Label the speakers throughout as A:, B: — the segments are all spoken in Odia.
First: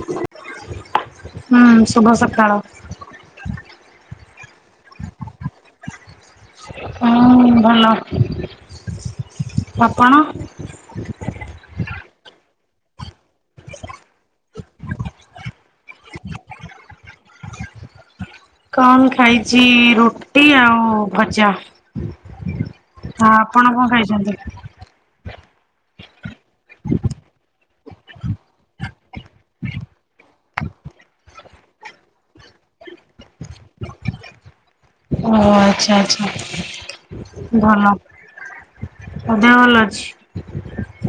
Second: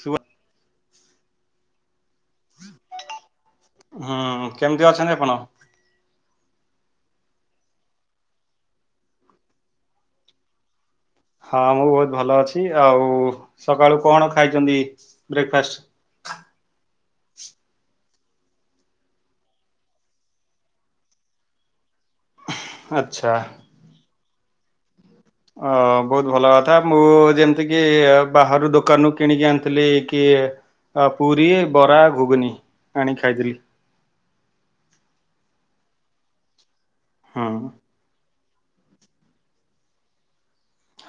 A: ଶୁଭ
B: ହୁଁ ଶୁଭ ସକାଳ।
A: ହୁଁ କେମିତି ଅଛନ୍ତି ଆପଣ?
B: ହଁ ଭଲ। ଆପଣ?
A: ହଁ ମୁଁ ବହୁତ ଭଲ ଅଛି, ଆଉ ସକାଳୁ କଣ ଖାଇଛନ୍ତି ବ୍ରେକ୍ଫାଷ୍ଟ୍?
B: କଣ ଖାଇଛି, ରୁଟି ଆଉ ଭଜା।
A: ଆଚ୍ଛା।
B: ଆଉ ଆପଣ କଣ ଖାଇଛନ୍ତି?
A: ହଁ ବହୁତ ଭଲ କଥା, ମୁଁ ଯେମିତିକି ବାହାରୁ ଦୋକାନରୁ କିଣିକି ଆଣିଥିଲି କି ଆଉ ପୁରୀ, ବରା, ଘୁଗୁନି ଆଣିକି ଖାଇଥିଲି।
B: ଓ ଆଚ୍ଛା
A: ହୁଁ।
B: ଆଚ୍ଛା ଭଲ। ଆଉ ଦେହ ଭଲ ଅଛି?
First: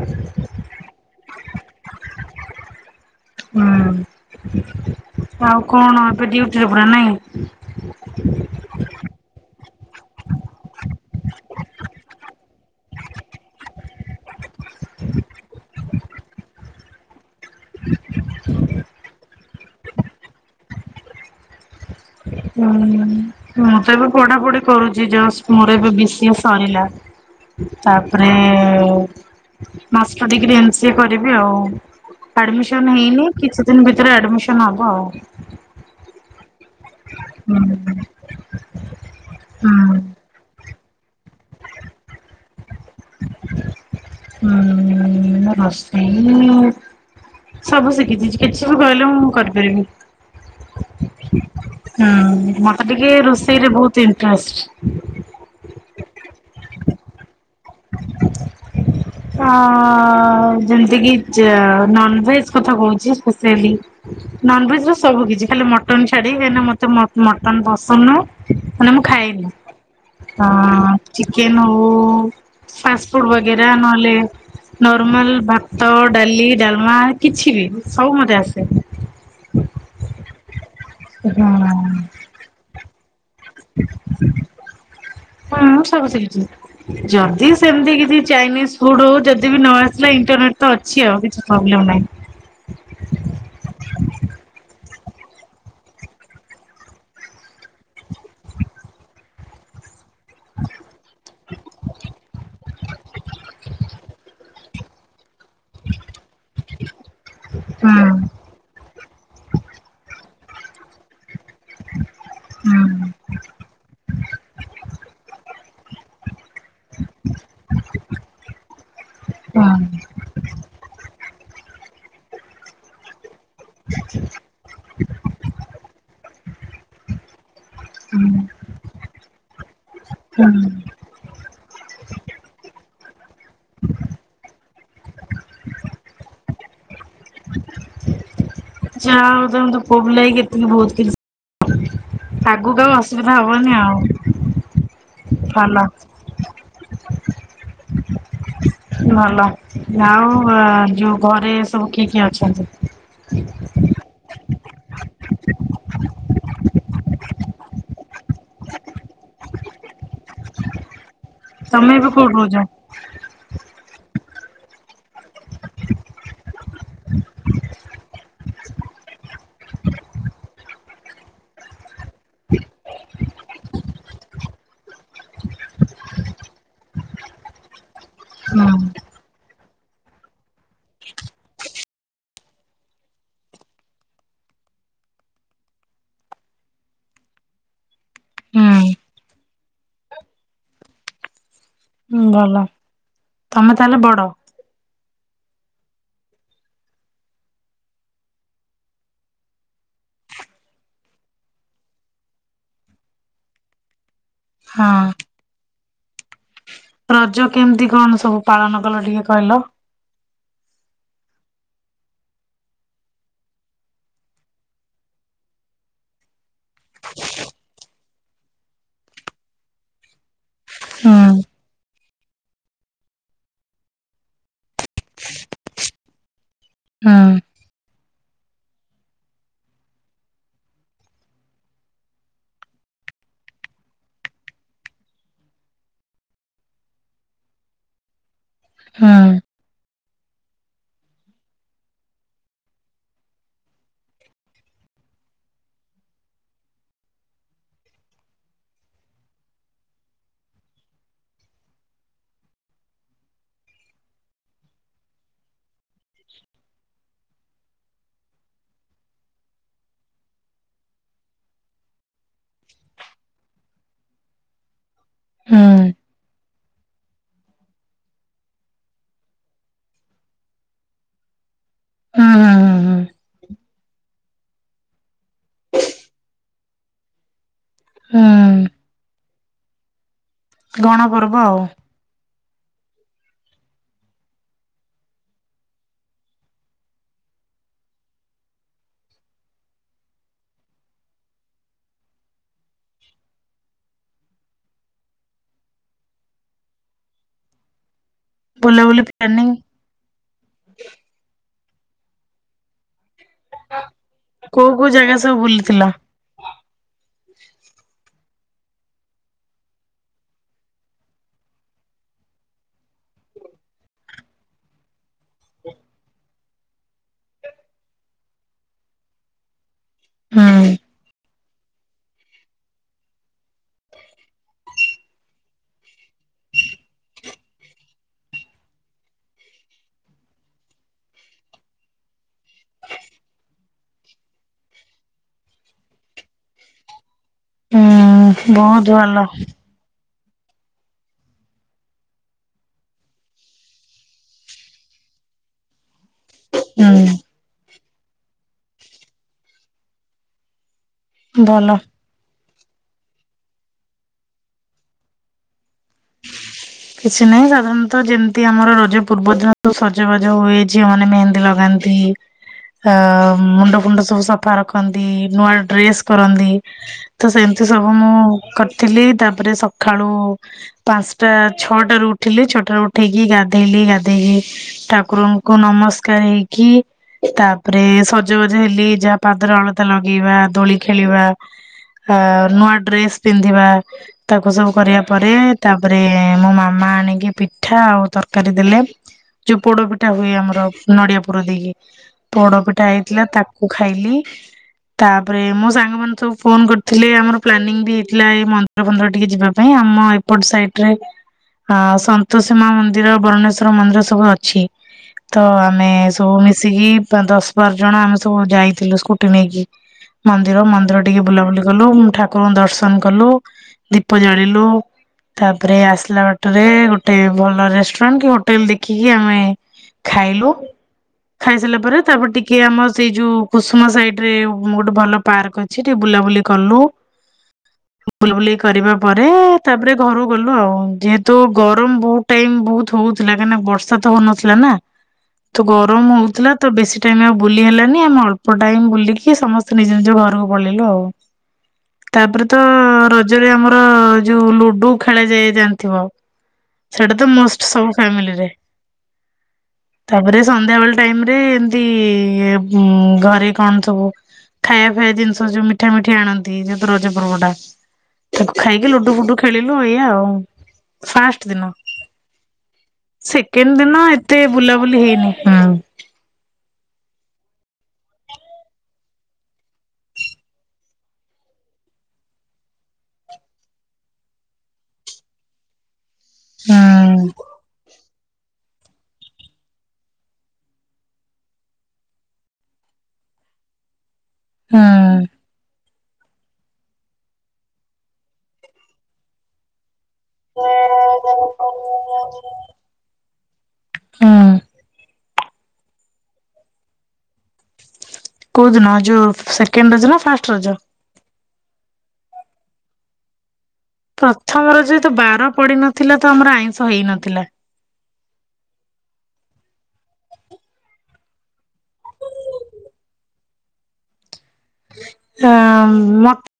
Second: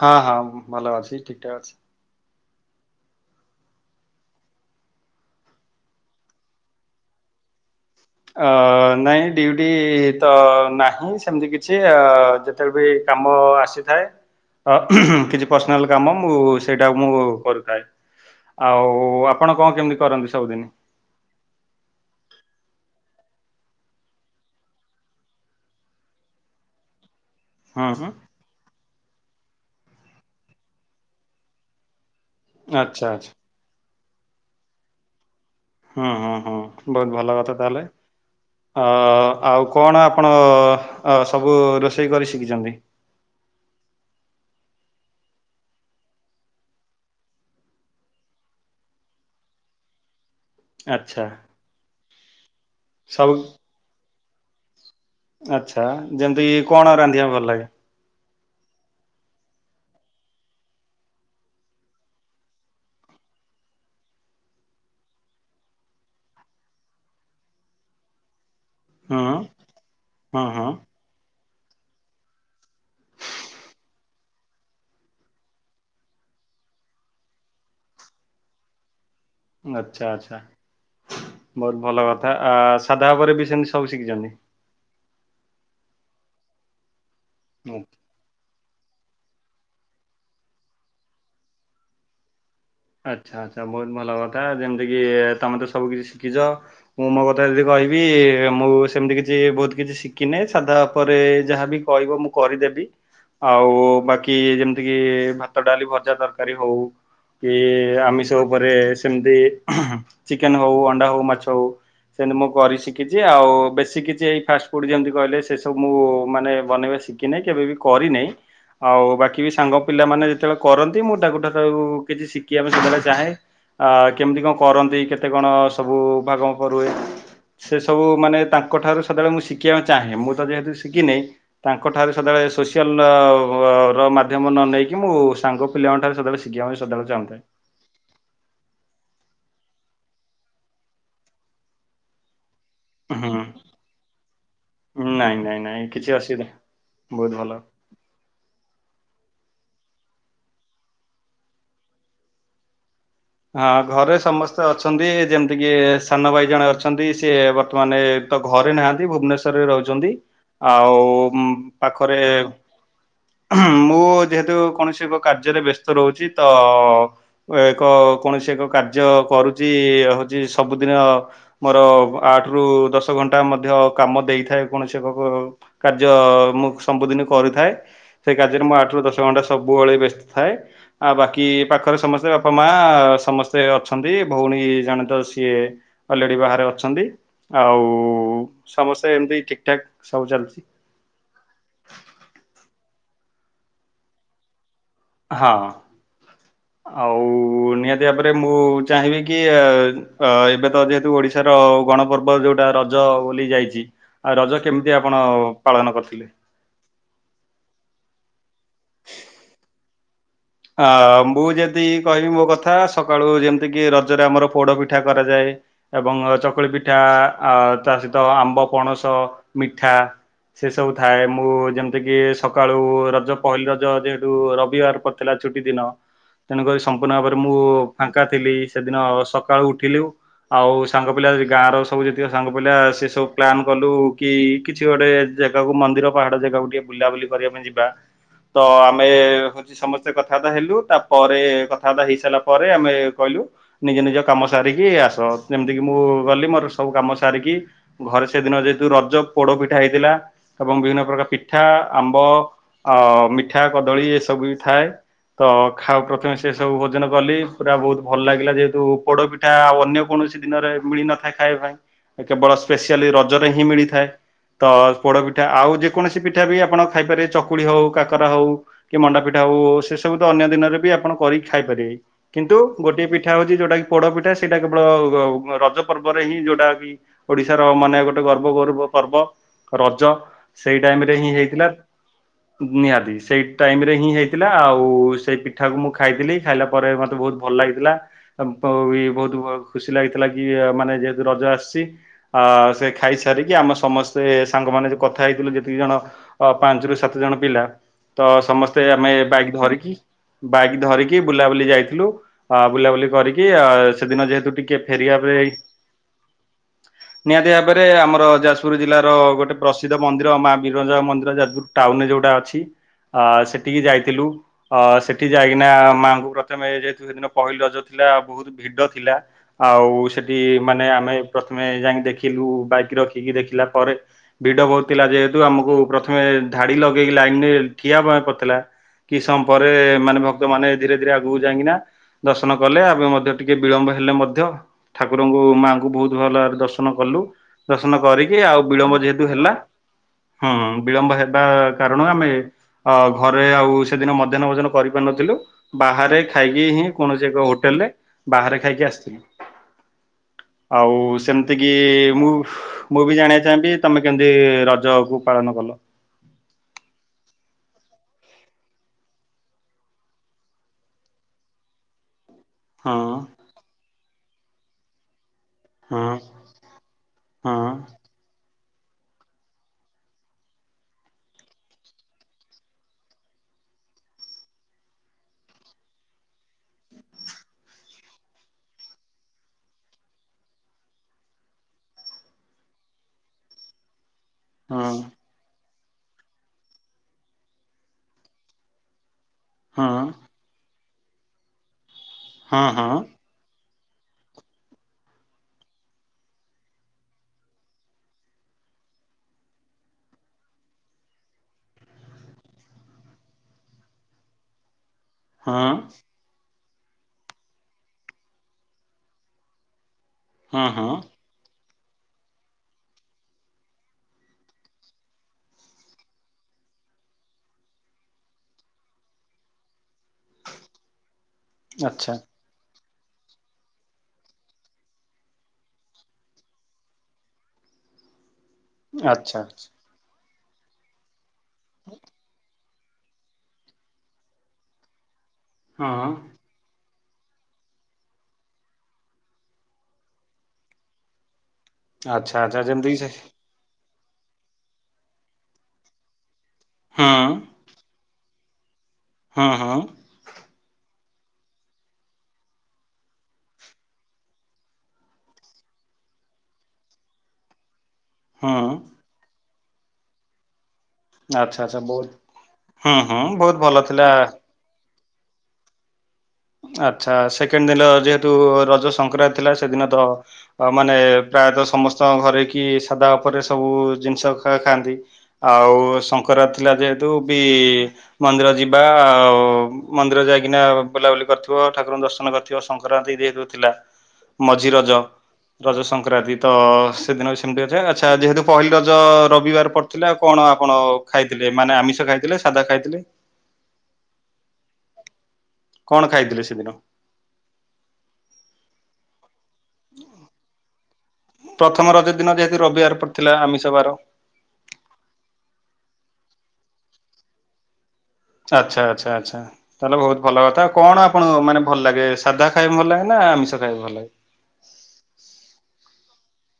A: ହଁ- ହଁ ଭଲ ଅଛି, ଠିକ୍ ଠାକ୍ ଅଛି।
B: ହୁଁ ଆଉ କଣ, ଏବେ ଡିୟୁଟିରେ ପୁରା ନାଇଁ।
A: ଅ ନାଇଁ ଡିୟୁଟି ତ ନାହିଁ, ସେମିତି କିଛି ଅ ଯେ [unintelligible] ବି କାମ ଆସିଥାଏ। ହଁ କିଛି ପର୍ସନାଲ କାମ, ମୁଁ ସେଇଟାକୁ ମୁଁ କରୁଥାଏ। ଆଉ ଆପଣ କଣ କେମିତି କରନ୍ତି ସବୁଦିନି?
B: ଉଁ। ମୁଁ ତ ଏବେ ପଢାପଢି କରୁଛି ଜଷ୍ଟ୍, ମୋର ଏବେ ବି ସି ଏ ସରିଲା।
A: ହୁଁ ହୁଁ
B: ତାପରେ master degree M C A କରିବି ଆଉ। ଆଡ଼ମିଶନ୍
A: ଆଚ୍ଛା
B: ହେଇନି,
A: ଆଚ୍ଛା
B: କିଛି ଦିନି ଭିତରେ ଆଡ଼ମିଶନ୍ ହବ ଆଉ।
A: ହଁ - ହଁ - ହଁ ବହୁତ ଭଲ କଥା
B: ହୁଁ
A: ତାହେଲେ। ହଁ ଆଉ
B: ହୁଁ।
A: କଣ ଆପଣ ସବୁ ରୋଷେଇ କରି ଶିଖିଛନ୍ତି?
B: ଉଁ- ଉଁ ମୁଁ ରୋଷେଇ ସବୁ ଶିଖିଛି, କିଛି ବି କହିଲେ ମୁଁ କରିପାରିବି।
A: ଆଚ୍ଛା।
B: ହୁଁ ମତେ ଟିକେ
A: ସବୁ
B: ରୋଷେଇରେ ବହୁତ ଇଣ୍ଟେରେଷ୍ଟ୍।
A: ଆଚ୍ଛା ଯେମିତି କଣ ରାନ୍ଧିବା ବା କୁ ଭଲଲାଗେ?
B: ହଁ ଯେମିତି କି ନନଭେଜ୍ କଥା କହୁଛି ସ୍ପେ୍ସିଆଲି। ନନଭେଜ୍ ର ସବୁ କିଛି ଖାଲି ମଟନ୍ ଛାଡି କାହିଁକି ନା ମତେ ମଟନ ପସନ୍ଦ ନୁହଁ। ମାନେ ମୁଁ
A: ହୁଁ
B: ଖାଏନି
A: ହୁଁ ହୁଁ
B: ଚିକେନ୍ ହଉ ଫାଷ୍ଟ୍ ଫୁଡ଼୍ ବଗେରା ନହଲେ ନର୍ମାଲ ଭାତ, ଡାଲି, ଡାଲମା, କିଛି ବି ସବୁ ମତେ ଆସେ।
A: ଆଚ୍ଛା ଆଚ୍ଛା ବହୁତ
B: ହଁ
A: ଭଲ କଥା ଆ ସାଧାଉପରେ ବି ସେମିତି ସବୁ ଶିଖିଛନ୍ତି।
B: ହୁଁ ସବୁ ଶିଖିଛି ଜଦି ସେମିତି କିଛି ଚାଇନିସ ଫୁଡ୍ ହଉ ଯଦି ବି ନ ଆସିଲା ଇଣ୍ଟରନେଟ୍ ତ ଅଛି ଆଉ କିଛି ପ୍ରୋବ୍ଲେମ୍ ନାହିଁ।
A: ଆଚ୍ଛା ଆଚ୍ଛା ବହୁତ ଭଲ କଥା ଯେମିତିକି ତମେ ତ ସବୁ କିଛି ଶିଖିଛ। ମୁଁ ମୋ କଥା ଯଦି କହିବି ମୁଁ ସେମିତି କିଛି ବହୁତ କିଛି ଶିଖି କିନେ ସାଧା ଉପରେ ଯାହାବି କହିବ ମୁଁ କରିଦେବି ଆଉ ବାକି ଯେମତି ଇଏ ଭାତ ଡାଲି ଭଜା ତରକାରୀ ହଉ କି
B: ହୁଁ
A: ଆମିଷ ଉପରେ ସେମିତି ଚିକେନ୍ ହଉ ଅଣ୍ଡା ହଉ ମାଛ ହଉ ସେମିତି ମୁଁ କରି
B: ହୁଁ।
A: ଶିଖିଛି ଆଉ ବେଶି କିଛି ଏଇ ଫାଷ୍ଟ୍ ଫୁଡ୍ ଯେମତି କହିଲେ ସେ ସବୁ ମୁଁ ମାନେ ବନେଇବା ଶିଖିିନାହିଁ କେବେ ବି କରିନାହିଁ। ଆଉ ବାକି ବି ସାଙ୍ଗ
B: ହୁଁ
A: ପିଲାମାନୋନ ଯେତେବେଳେ କରନ୍ତି ମୁଁ ତାଙ୍କଠାରୁ କିଛି ଶିଖିବା ପାଇଁ ସେତେବେଳେ ଚାହେଁ। ଆ କେମିତି କଣ କରନ୍ତି କେତେ କଣ ସବୁ ଭାଗ ମାପ ରୁହେ। ସେ ସବୁ ମାନେ ତାଙ୍କଠାରୁ ସେତେବେଳେ ମୁଁ ଶିଖିବାକୁ ଚାହେଁ ମୁଁ ତ
B: ହୁଁ
A: ଯେହେତୁ ଶିଖିନି। ତାଙ୍କଠାରେ ସଦାବେଳେ ସୋସିଆଲ ର ମାଧ୍ୟମ ନ ନେଇକି ମୁଁ ସାଙ୍ଗ ପିଲାଙ୍କ ଠାରୁ ସଦାବେଳେ ଶିଖିବା ପାଇଁ ସଦାବେଳେ ଚାହୁଁଥାଏ।
B: ଯାହା ହଉ ତମେତ ପୁଅ ପିଲା ହେଇକି ବହୁତ କିଛି ଆଗକୁ ଆ ଅସୁବିଧା ହବନି ଆଉ।
A: ନାଇଁ ନାଇଁ
B: ଭଲ
A: ନାଇଁ କିଛି ଅସୁବିଧା ବହୁତ ଭଲ
B: ଭଲ ଆଉ ଅ ଯୋଉ ଘରେ ସବୁ କିଏ କିଏ ଅଛନ୍ତି।
A: ହଁ ଘରେ ସମସ୍ତେ ଅଛନ୍ତି ଯେମତି କିି ସାନ ଭାଇ ଜଣେ ଅଛନ୍ତି ସିଏ ବର୍ତ୍ତମାନ ଏ ତ ଘରେ ନାହାନ୍ତି ଭୁବନେସର ରେ ରହୁଛନ୍ତି ଆଉ ମ
B: ତମେ ଏବେ
A: ପାଖରେ
B: କୋଉଠି ରହୁଛ?
A: ମୁଁ ଯେହେତୁ କୌଣସି ଏକ କାର୍ଯ୍ୟରେ ବ୍ୟସ୍ତ ରହୁଛି ତ ଏକ କୌଣସି ଏକ କାର୍ଯ୍ୟ କରୁଛି ହଉଛି ସବୁଦିନ ମୋର ଆଠ ରୁ ଦଶ ଘଣ୍ଟା ମଧ୍ୟ କାମ ଦେଇଥାଏ କୌଣସି ଏକ କାର୍ଯ୍ୟ ମୁଁ ସବୁଦିନ କରିଥାଏ। ସେ କାର୍ଯ୍ୟରେ ମୁଁ ଆଠ ରୁ ଦଶ ଘଣ୍ଟା ସବୁବେଳେ ବ୍ୟସ୍ତ ଥାଏ। ଆଉ ବାକି ପାଖରେ ସମସ୍ତେ ବାପା ମା ସମସ୍ତେ ଅଛନ୍ତି ଭଉଣୀ ଜଣେ ତ ସିଏ ଅଲରେଡ଼ି ବାହାରେ ଅଛନ୍ତି। ଆଉ
B: ହୁଁ।
A: ସମସ୍ତେ ଏମିତି ଠିକ୍ ଠାକ୍ ସବୁ ଚାଲିଛି।
B: ହୁଁ ଭଲ ତମେ ତାହେଲେ ବଡ
A: ହଁ। ଆଉ ନିହାତି ଭାବରେ ମୁଁ ଚାହିଁବି କି ଅ। ଅ ଏବେ ତ ଯେହେତୁ ଓଡିଶାର ଗଣପର୍ବ ଯୋଉଟା ରଜ ବୋଲି ଯାଇଛି। ଆଉ ରଜ
B: ହଁ
A: କେମିତି ଆପଣ ପାଳନ କରିଥିଲେ।
B: ରଜ କେମିତି କଣ ସବୁ ପାଳନ କଲ ଟିକେ କହିଲ।
A: ଅ ମୁଁ ଯଦି କହିବି ମୋ କଥା ସକାଳୁ ଯେମିତି କିି ରଜରେ ଆମର ପୋଡ ପିଠା କରାଯାଏ। ଏବଂ ଚକୁଳି ପିଠା ଆ ତା ସହିତ ଆମ୍ବ ପଣସ ମିଠା ସେ ସବୁ
B: ହୁଁ
A: ଥାଏ ମୁଁ ଯେମିତିକି ସକାଳୁ ରଜ ପହିଲି ରଜ ଯେହେତୁ ରବିବାର ଥିଲା ଛୁଟି ଦିନ। ତେଣୁକରି
B: ହୁଁ
A: ସମ୍ପୂର୍ଣ୍ଣ ଭାବରେ ମୁଁ ଫାଙ୍କା ଥିଲି ସେଦିନ ସକାଳୁ ଉଠିଲିଉ। ଆଉ ସାଙ୍ଗ ପିଲା ଗାଁର ସବୁ ଯେତିକି ସାଙ୍ଗ ପିଲା ସେ ସବୁ ପ୍ଲାନ୍ କଲୁ କି କିଛି ଗୋଟେ ଜାଗାକୁ ମନ୍ଦିର ପାହାଡ ଜାଗାକୁ ଟିକେ ବୁଲାବୁଲି କରିବା ପାଇଁ ଯିବା। ତ ଆମେ
B: ହୁଁ।
A: ହଉଛି ସମସ୍ତେ ସେ କଥାବାର୍ତ୍ତା ହେଲୁ ତା ପରେ କଥାବାର୍ତ୍ତା ହେଇ ସାରିଲା ପରେ ଆମେ କହିଲୁ ନିଜ ନିଜ କାମ ସାରିକି ଆସ ଯେମିତିକି ମୁଁ ଗଲି ମୋର ସବୁ କାମ ସାରିକି ଘରେ ସେଦିନ ଯେହେତୁ ରଜ ପୋଡ ପିଠା ହେଇଥିଲା। ଏବଂ ବିଭିନ୍ନ ପ୍ରକାର ପିଠା ଆମ୍ବ ଅ ମିଠା କଦଳୀ ଏସବୁ ବି ଥାଏ। ତ ଖାଉ ପ୍ରଥମେ ସେ ସବୁ ଭୋଜନ କଲି ପୁରା ବହୁତ ଭଲ ଲାଗିଲା ଯେହେତୁ ଉ ପୋଡ଼ ପି ଠା ଅନ୍ୟ କୌଣସି ଦିନରେ ମିଳି ନଥାଏ ଖାଇବା ପାଇଁ କେବଳ ସ୍ପେଶଆଲି ରଜରେ ହିଁ ମିଳିଥାଏ ତ ପୋଡପିଠା
B: ହୁଁ ହୁଁ
A: ଆଉ ଯେକୌଣସି ପିଠା ବି ଆପଣ ଖାଇପାରିବେ ଚକୁଳି ହଉ କାକରା ହଉ କି ମଣ୍ଡା ପିଠା ହଉ ସେ ସବୁ ତ ଅନ୍ୟ ଦିନରେ ବି ଆପଣ କରିକି ଖାଇପାରିବେ
B: ହୁଁ
A: କିନ୍ତୁ
B: ହୁଁ
A: ଗୋଟିଏ ପି ପିଠା ହଉଛି ଯୋଉଟା କି ପୋଡ ପିଠା ସେଇଟା କେବଳ ରଜ ପର୍ବରେ ହିଁ ଯୋଉଟା କି ଓଡିଶାର ମାନେ
B: ହୁଁ
A: ଗୋଟେ ଗର୍ବ
B: ହୁଁ
A: ଗୌରବ ପର୍ବ ରଜ ସେଇ
B: ଗଣ
A: ଟାଇମ ରେ ହିଁ
B: ପର୍ବ ଆଉ
A: ହେଇଥିଲା। ନିହାତି ସେଇ ଟାଇମ ରେ ହିଁ ହେଇଥିଲା ଆଉ ଆଉ ସେଇ ପିଠା କୁ ମୁଁ ଖାଇଥିଲି ଖାଇଲା ପରେ ମତେ ବହୁତ ଭଲ ଲାଗିଥିଲା। ବହୁତ ଖୁସି ଲାଗିଥିଲା କି ମାନେ ଯେହେତୁ ରଜ ଆସିଛି। ଆ ସେ ଖାଇସାରିକି ଆମେ ସମସ୍ତେ ସାଙ୍ଗମାନେ କଥା ହେଇଥିଲୁ ଯେତିକି ଜଣ ଅ ପାଞ୍ଚରୁ ସାତ ଜଣ ପିଲା ତ ସମସ୍ତେ
B: ବୁଲାବୁଲି
A: ଆମେ
B: ପ୍ଲାନିଂ
A: ବାଇକ୍ ବାଇକ୍ ଧରିକି ବୁଲାବୁଲି ଯାଇଥିଲୁ ବୁଲାବୁଲି କରି ଆ ସେଦିନ ଯେହେତୁ
B: କୋଉ
A: ଟିକେ
B: କୋଉ
A: ଫେରିବା
B: ଜାଗା ସବୁ
A: ପାଇଁ
B: ବୁଲିଥିଲ?
A: ନିହାତି ଭାବରେ ଆମର ଯାଜପୁର ଜିଲ୍ଲାର ଗୋଟେ ପ୍ରସିଦ୍ଧ ମନ୍ଦିର ମା ବୀରଜା ମନ୍ଦିର ଯାଜପୁର ଟାଉନରେ ଯୋଉଟା ଅଛି ଆ ସେଠିକି ଯାଇଥିଲୁ। ଅ ସେଠି ଯାଇକିନା ମାଆଙ୍କୁ ପ୍ରଥମେ ଯେହେତୁ ସେଦିନ ପହିଲି ରଜ ଥିଲା ବହୁତ ଭିଡ ଥିଲା। ଆଉ ସେଠି
B: ହୁଁ
A: ମାନେ ଆମେ ପ୍ରଥମେ ଯାଇକି ଦେଖିଲୁ ବାଇକ ରଖିକି ଦେଖିଲା ପରେ ଭିଡ ବହୁ ଥିଲା ଯେହେତୁ ଆମକୁ ପ୍ରଥମେ ଧାଡି ଲଗେଇକି ଲାଇନରେ ଠିଆହବା କଥିଲା। କି ସମ ପରେ ମାନେ ଭକ୍ତ ମାନେ ଧୀରେ ଧୀରେ ଆଗକୁ ଯାଇକିନା ଦର୍ଶନ କଲେ ଆବେ ମଧ୍ୟ ଟିକେ ବିଳମ୍ବ ହେଲେ ମଧ୍ୟ ଠାକୁରଙ୍କୁ ମାଆଙ୍କୁ ବହୁତ ଭଲଭାବରରେ ଦର୍ଶନ କଲୁ ଦର୍ଶନ କରିକି
B: ହୁଁ
A: ଆଉ
B: ବହୁତ
A: ବିଳମ୍ବ
B: ଭଲ
A: ଯେହେତୁ ହେଲା ହଁ ବିଳମ୍ବ ହେବା କାରଣ ଆମେ ଅ ଘରେ ଆଉ ସେଦିନ ମଧ୍ୟାହ୍ନ ଭୋଜନ କରିପାରୁ ନଥିଲୁ ବାହାରେ ଖାଇକି ହିଁ କୌଣସି
B: ହୁଁ
A: ଏକ ହୋଟେଲ ରେ ବାହାରେ ଖାଇକି ଆସିଥିଲୁ ଆଉ ସେମିତିକି
B: ଭଲ।
A: ମୁଁ ମୁଁ ବି ଜାଣିବାକୁ ଚାହିଁବି ତମେ କେମିତି ରଜକୁ ପାଳନ କଲ।
B: କିଛି ନାହିଁ ସାଧାରଣତଃ ଯେମିତି ଆମର ରଜ ପୂର୍ବ ଦିନ ସଜବାଜ ହୁଏ ଝିଅ ମାନେ ମେହେନ୍ଦୀ ଲଗାନ୍ତି।
A: ହୁଁ [unintelligible]
B: ଅ ମୁଣ୍ଡ ଫୁଣ୍ଡ ସବୁ ସଫା ରଖନ୍ତି ନୂଆ ଡ୍ରେସ
A: ହଁ
B: କରନ୍ତି। ତ
A: ହଁ
B: ସେମିତି ସବୁ ମୁଁ କରିଥିଲି ତାପରେ ସକାଳୁ ପାଞ୍ଚଟା ଛଅଟାରୁ ଉଠିଲି ଛଅଟାରୁ ଉଠେଇକି ଗାଧେଇଲି ଗାଧେଇକି ଠାକୁରଙ୍କୁ ନମସ୍କାର ହେଇକି ତାପରେ ସଜବାଜ ହେଲି ଯାହା ପାଦର ଅଳତା ଲଗେଇବା ଦୋଳି ଖେଳିବା ଆ ନୂଆ ଡ୍ରେସ ପିନ୍ଧିବା ତାକୁ ସବୁ
A: ହଁ
B: କରିବା ପରେ ତାପରେ ଆଜ୍ଞା ପିଠା ଆଉ ତରକାରୀ ଦେଲେ ଯୋଉ ପୋଡ
A: ହଁ
B: ପିଠା ହୁଏ ଆମର ନଡିଆ ପୁର ଦେଇକି
A: ହଁ
B: ପୋଡ
A: ହଁ
B: ପିଠା ହେଇଥିଲା ତାକୁ ଖାଇଲି। ତାପରେ ମୋ ସାଙ୍ଗ ମାନେ ସବୁ ଫୋନ କରିଥିଲେ ଆମର ପ୍ଲାନିଂ ବି ହେଇଥିଲା ଏ ମ ମନ୍ଦିର ଫନ୍ଦିର ଟିକେ ଯିବା ପାଇଁ ଆମ ଏପର୍ଟ ସାଇଟ୍ ରେ ଅ ସନ୍ତୋଷୀମା ମନ୍ଦିର ବରୁଣେଶ୍ଵର ମନ୍ଦିର ସବୁ ଅଛି। ତ
A: ହଁ
B: ଆମେ ସବୁ ମିଶିକି ପା ଦଶ ବାର ଜଣ ଆମେ ସବୁ ଯାଇଥିଲୁ ସ୍କୁଟି ନେଇକି। ମନ୍ଦିର
A: ହଁ ହଁ
B: ମନ୍ଦିର ଟିକେ ବୁଲାବୁଲି କଲୁ ଠାକୁରଙ୍କୁ ଦର୍ଶନ କଲୁ ଦୀପ ଜାଳିଲୁ। ତାପରେ ଆସିଲା ବାଟରେ ଗୋଟେ ଭଲ ରେଷ୍ଟୁରାଣ୍ଟ କି ହୋଟେଲ ଦେଖିକି ଆମେ ଖାଇଲୁ ଖାଇସାରିଲା ପରେ
A: ଆଚ୍ଛା
B: ତାପରେ ଟି କିଏ ଆମ ସେଇ ଯୋଉ କୁସୁମା ସାଇଡ ରେ ଗୋଟେ ଭଲ ପାର୍କ ଅଛି ଟିକେ ବୁଲାବୁଲି କଲୁ।
A: [unintelligible]
B: ବୁଲୁବୁଲି କରିବା ପରେ
A: ଆଚ୍ଛା ଆଚ୍ଛା
B: ତାପରେ ଘରୁ ଗଲୁ ଆଉ ଯେହେ ତୋ ଗରମ ବୋହୁତ ଟାଇମ ବୋହୁତ ହୋଉଥିଲା କାହିଁକିନା ବର୍ଷା ତ ହୋଉନଥିଲା ନା। ତ
A: ହଁ
B: ଗରମ ହୋଉଥିଲା। ତ ବେଶୀ ଟାଇମ ଆଉ ବୁଲି ହେଲାନି ଆମେ ଅଳ୍ପ ଟାଇମ ବୁଲିକି ସମସ୍ତେ ନିଜ ନିଜ ଘରକୁ ପଳେଇଲୁ ଆଉ।
A: [unintelligible]
B: ତାପରେ ତ
A: ଆଚ୍ଛା ଯେମିତି କି ସେ
B: ରଜରେ ଆମର ଯୋଉ ଲୁଡୁ ଖେଳ ଯାଇଏ ଜାଣିଥିବ? ସେଇଟା ତ
A: ହଁ
B: ମଷ୍ଟ ସବୁ ଫେମେଲିରେ।
A: ହଁ ହଁ।
B: ତାପରେ ସନ୍ଧ୍ୟାବେେଳେ ଟାଇମ ରେ ଏମତି ଘରେ କଣ ସବୁ ଖାଇବା ଫାଇବା ଜିନିଷ ଯୋଉ ମିଠା ମିଠି ଆଣନ୍ତି ଯେହେତୁ ରଜ ପର୍ବ। ତାକୁ
A: ହଁ
B: ଖାଇକି ଲୁଡୁ ଫୁଡୁ ଖେଳିଲୁ ଏଇଆ ଆଉ। ପା
A: ଆଚ୍ଛା ଆଚ୍ଛା ବୋହୁତ ହୁଁ ହୁଁ ବୋହୁତ
B: ସେକେଣ୍ଡ
A: ଭଲ
B: ଦିନ
A: ଥିଲା।
B: ଏତେ ବୁଲାବୁଲି ହେଇନି ହୁଁ।
A: ଆଚ୍ଛା ସେକେଣ୍ଡ ଦିନ ଯେହେତୁ ରଜ ସଂକ୍ରାନ୍ତି ଥିଲା ସେଦିନ ତ ମାନେ ପ୍ରାୟତଃ ସମସ୍ତଙ୍କ ଘରେ କି ସାଧା ଉପରେ ସବୁ ଜିନିଷ ଖା ଖାଆନ୍ତି ଆଉ ସଙ୍କ ଖରାପ ଥିଲା ଯେହେତୁ
B: ହୁଁ
A: ବି ମନ୍ଦିର ଯିବା ଆଉ ମନ୍ଦିର ଯାଇକିନା ବୁଲାବୁଲି କରିଥିବ ଠାକୁରଙ୍କୁ ଦର୍ଶନ କରିଥିବ ସଂକ୍ରାନ୍ତି ଯେହେତୁ ଥିଲା। ମଝି ରଜ
B: ହୁଁ
A: ରଜ ସଂକ୍ରାନ୍ତି। ତ ସେଦିନ ବି ସେମିତି ଅଛି ଆଚ୍ଛା ଯେହେତୁ ପହିଲି ରଜ ରବିବାର ପଡୁ ଥିଲେ ଆଉ କଣ ଆପଣ ଖାଇଥିଲେ ମାନେ ଆମିଷ ଖାଇଥିଲେ ସାଧା ଖାଇଥିଲେ?
B: ହୁଁ।
A: କଣ ଖାଇଥିଲେ ସେଦିନ?
B: କୋଉଦିନ ଯୋଉ ସେକେଣ୍ଡ ରଜ ନା ଫାଷ୍ଟ ରଜ?
A: ପ୍ରଥମ ରଜ ଦିନ ଯେହେତୁ ରବିବାର ପଡିଥିଲା ଆମିଷ ବାର।
B: ପ୍ରଥମ ରଜରେ ତ ବାର ପଡି ନଥିଲା ତ ଆମର ଆଇଁଷ ହେଇନଥିଲା।
A: ଆଚ୍ଛା ଆଚ୍ଛା ଆଚ୍ଛା ଆଚ୍ଛା। ତାହେଲେ ବୋହୁତ ଭଲ କଥା କଣ ଆପଣଙ୍କୁ ମାନେ ଭଲ ଲାଗେ ସାଧା ଖାଇବାକୁ ଭଲ ଲାଗେ ନା ଆମିଷ ଖାଇବାକୁ ଭଲ ଲାଗେ?
B: ହଁ ମତେ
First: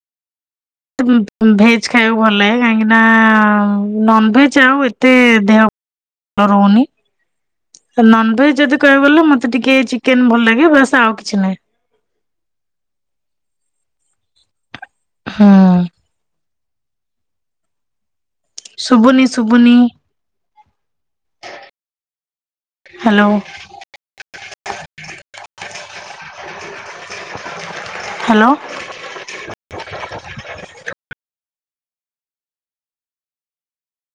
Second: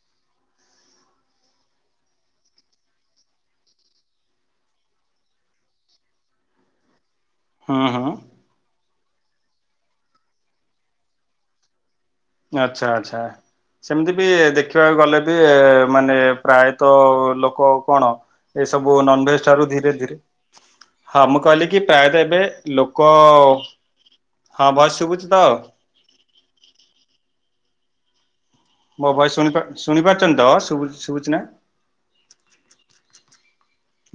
B: ଭେଜ ଖାଇବାକୁ ଭଲ ଲାଗେ କାହିଁକି ନା ନନଭେଜ ଆଉ ଏତେ ଦେହ ରହୁନି।
A: ହୁଁ ହୁଁ
B: ନନଭେଜ ଯଦି କହିବାକୁ ଗଲେ ମତେ ଟିକେ ଚିକେନ ଭଲ ଲାଗେ ବାସ୍ ଆଉ କିଛି ନାହିଁ।
A: ଆଚ୍ଛା ଆଚ୍ଛା ସେମିତି ବି ଦେଖିବାକୁ ଗଲେ ବି
B: ହୁଁ
A: ମାନେ ପ୍ରାୟତଃ ଲୋକ କଣ ଏ ସବୁ
B: ଶୁଭୁନି
A: ନନଭେଜ ଠାରୁ
B: ଶୁଭୁନି
A: ଧୀରେ ଧୀରେ ହଁ ମୁଁ କହିଲି କି ପ୍ରାୟତଃ ଏବେ ଲୋକ
B: ହ୍ୟାଲୋ
A: ହଁ ଭସ୍ ଶୁଭୁଛି ତ?
B: ହ୍ୟାଲୋ।
A: ମୋ ଭୟସ ସୁଣି ଶୁଣି ପାରୁଛନ୍ତି ତ ସୁବୁ ଶୁବୁଚି ଶୁଭୁଛିି ନା।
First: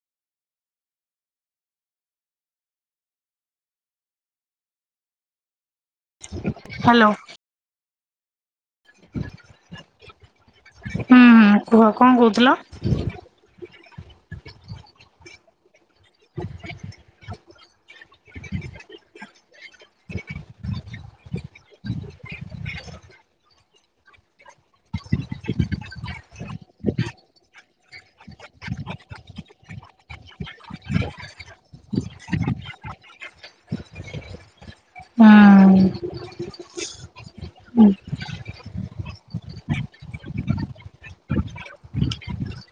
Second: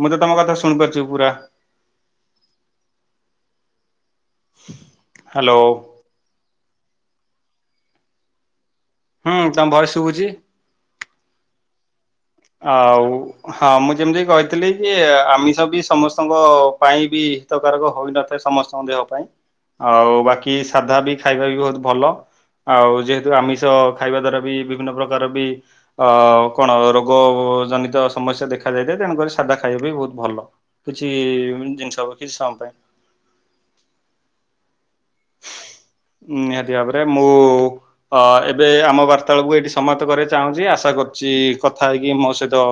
A: ମୁଁ ତ ତମ କଥା ଶୁଣିପାରୁଚି ପୁରା। ହ୍ୟାଲୋ।
B: ହ୍ୟାଲୋ। [inaudible]
A: ହୁଁ ତମ ଭଏସ ଶୁଭୁଛି।
B: ହୁଁ ହୁଁ କୁହ କଣ କହୁଥିଲ?
A: ଆଉ ହଁ ମୁଁ ଯେମିତି କହିଥିଲି କି ଆମିଷ ବି ସମସ୍ତଙ୍କ ପାଇଁ ବି ହିତକାରକ ହୋଇନଥାଏ ସମସ୍ତଙ୍କ ଦେହ ପାଇଁ। ଆଉ ବାକି ସାଧା ବି ଖାଇବା ବି ବୋହୁତ ଭଲ ଆଉ ଯେହେତୁ ଆମି ଆମିଷ ଖାଇବା ଦ୍ଵାରା ବି ବିଭିନ୍ନ ପ୍ରକାର ବି ଅ କଣ ରୋଗ ଜନିତ ସମସ୍ୟା ଦେଖାାଯାଇଥାଏ ତେଣୁକରି ସାଧା ଖାଇବା ବି ବୋହୁତ ଭଲ କିଛି ଜିନିଷ କିଛି ସମୟ ପାଇଁ
B: ହୁଁ।
A: ନିହାତି ଭାବରେ ମୁଁ ଅ ଏବେ ଆମ ବାର୍ତ୍ତା ବଳକୁ ଏଇଠି ସମାପ୍ତ କରିବାକୁ ଚାହୁଁଛି ଆଶା କରୁଛି କଥା ହେଇକି ମୋ ସହିତ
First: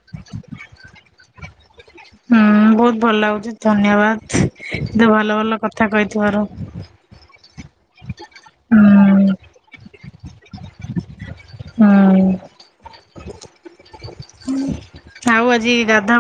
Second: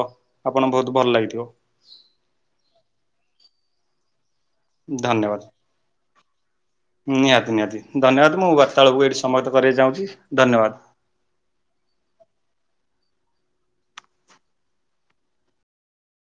A: ଆପଣକୁ ବହୁତ ଭଲ ଲାଗିଥିବ।
B: ହୁଁ ବହୁତ ଭଲ ଲାଗୁଛି ଧନ୍ୟବାଦ ଏତେ ଭଲ
A: ଧନ୍ୟବାଦ।
B: ଭଲ କଥା କହିଥିବାରୁ।
A: ନିହାତି ନିହାତି ଧନ୍ୟବାଦ ମୁଁ ବାର୍ତ୍ତାଆଳପକୁ ଏଇଠି
B: ହୁଁ
A: ସମୋହିତ କରିବାକୁ ଚାହୁଁଛି ଧନ୍ୟବାଦ।
B: ହୁଁ ଆଉ ଆଜି ଗାଧା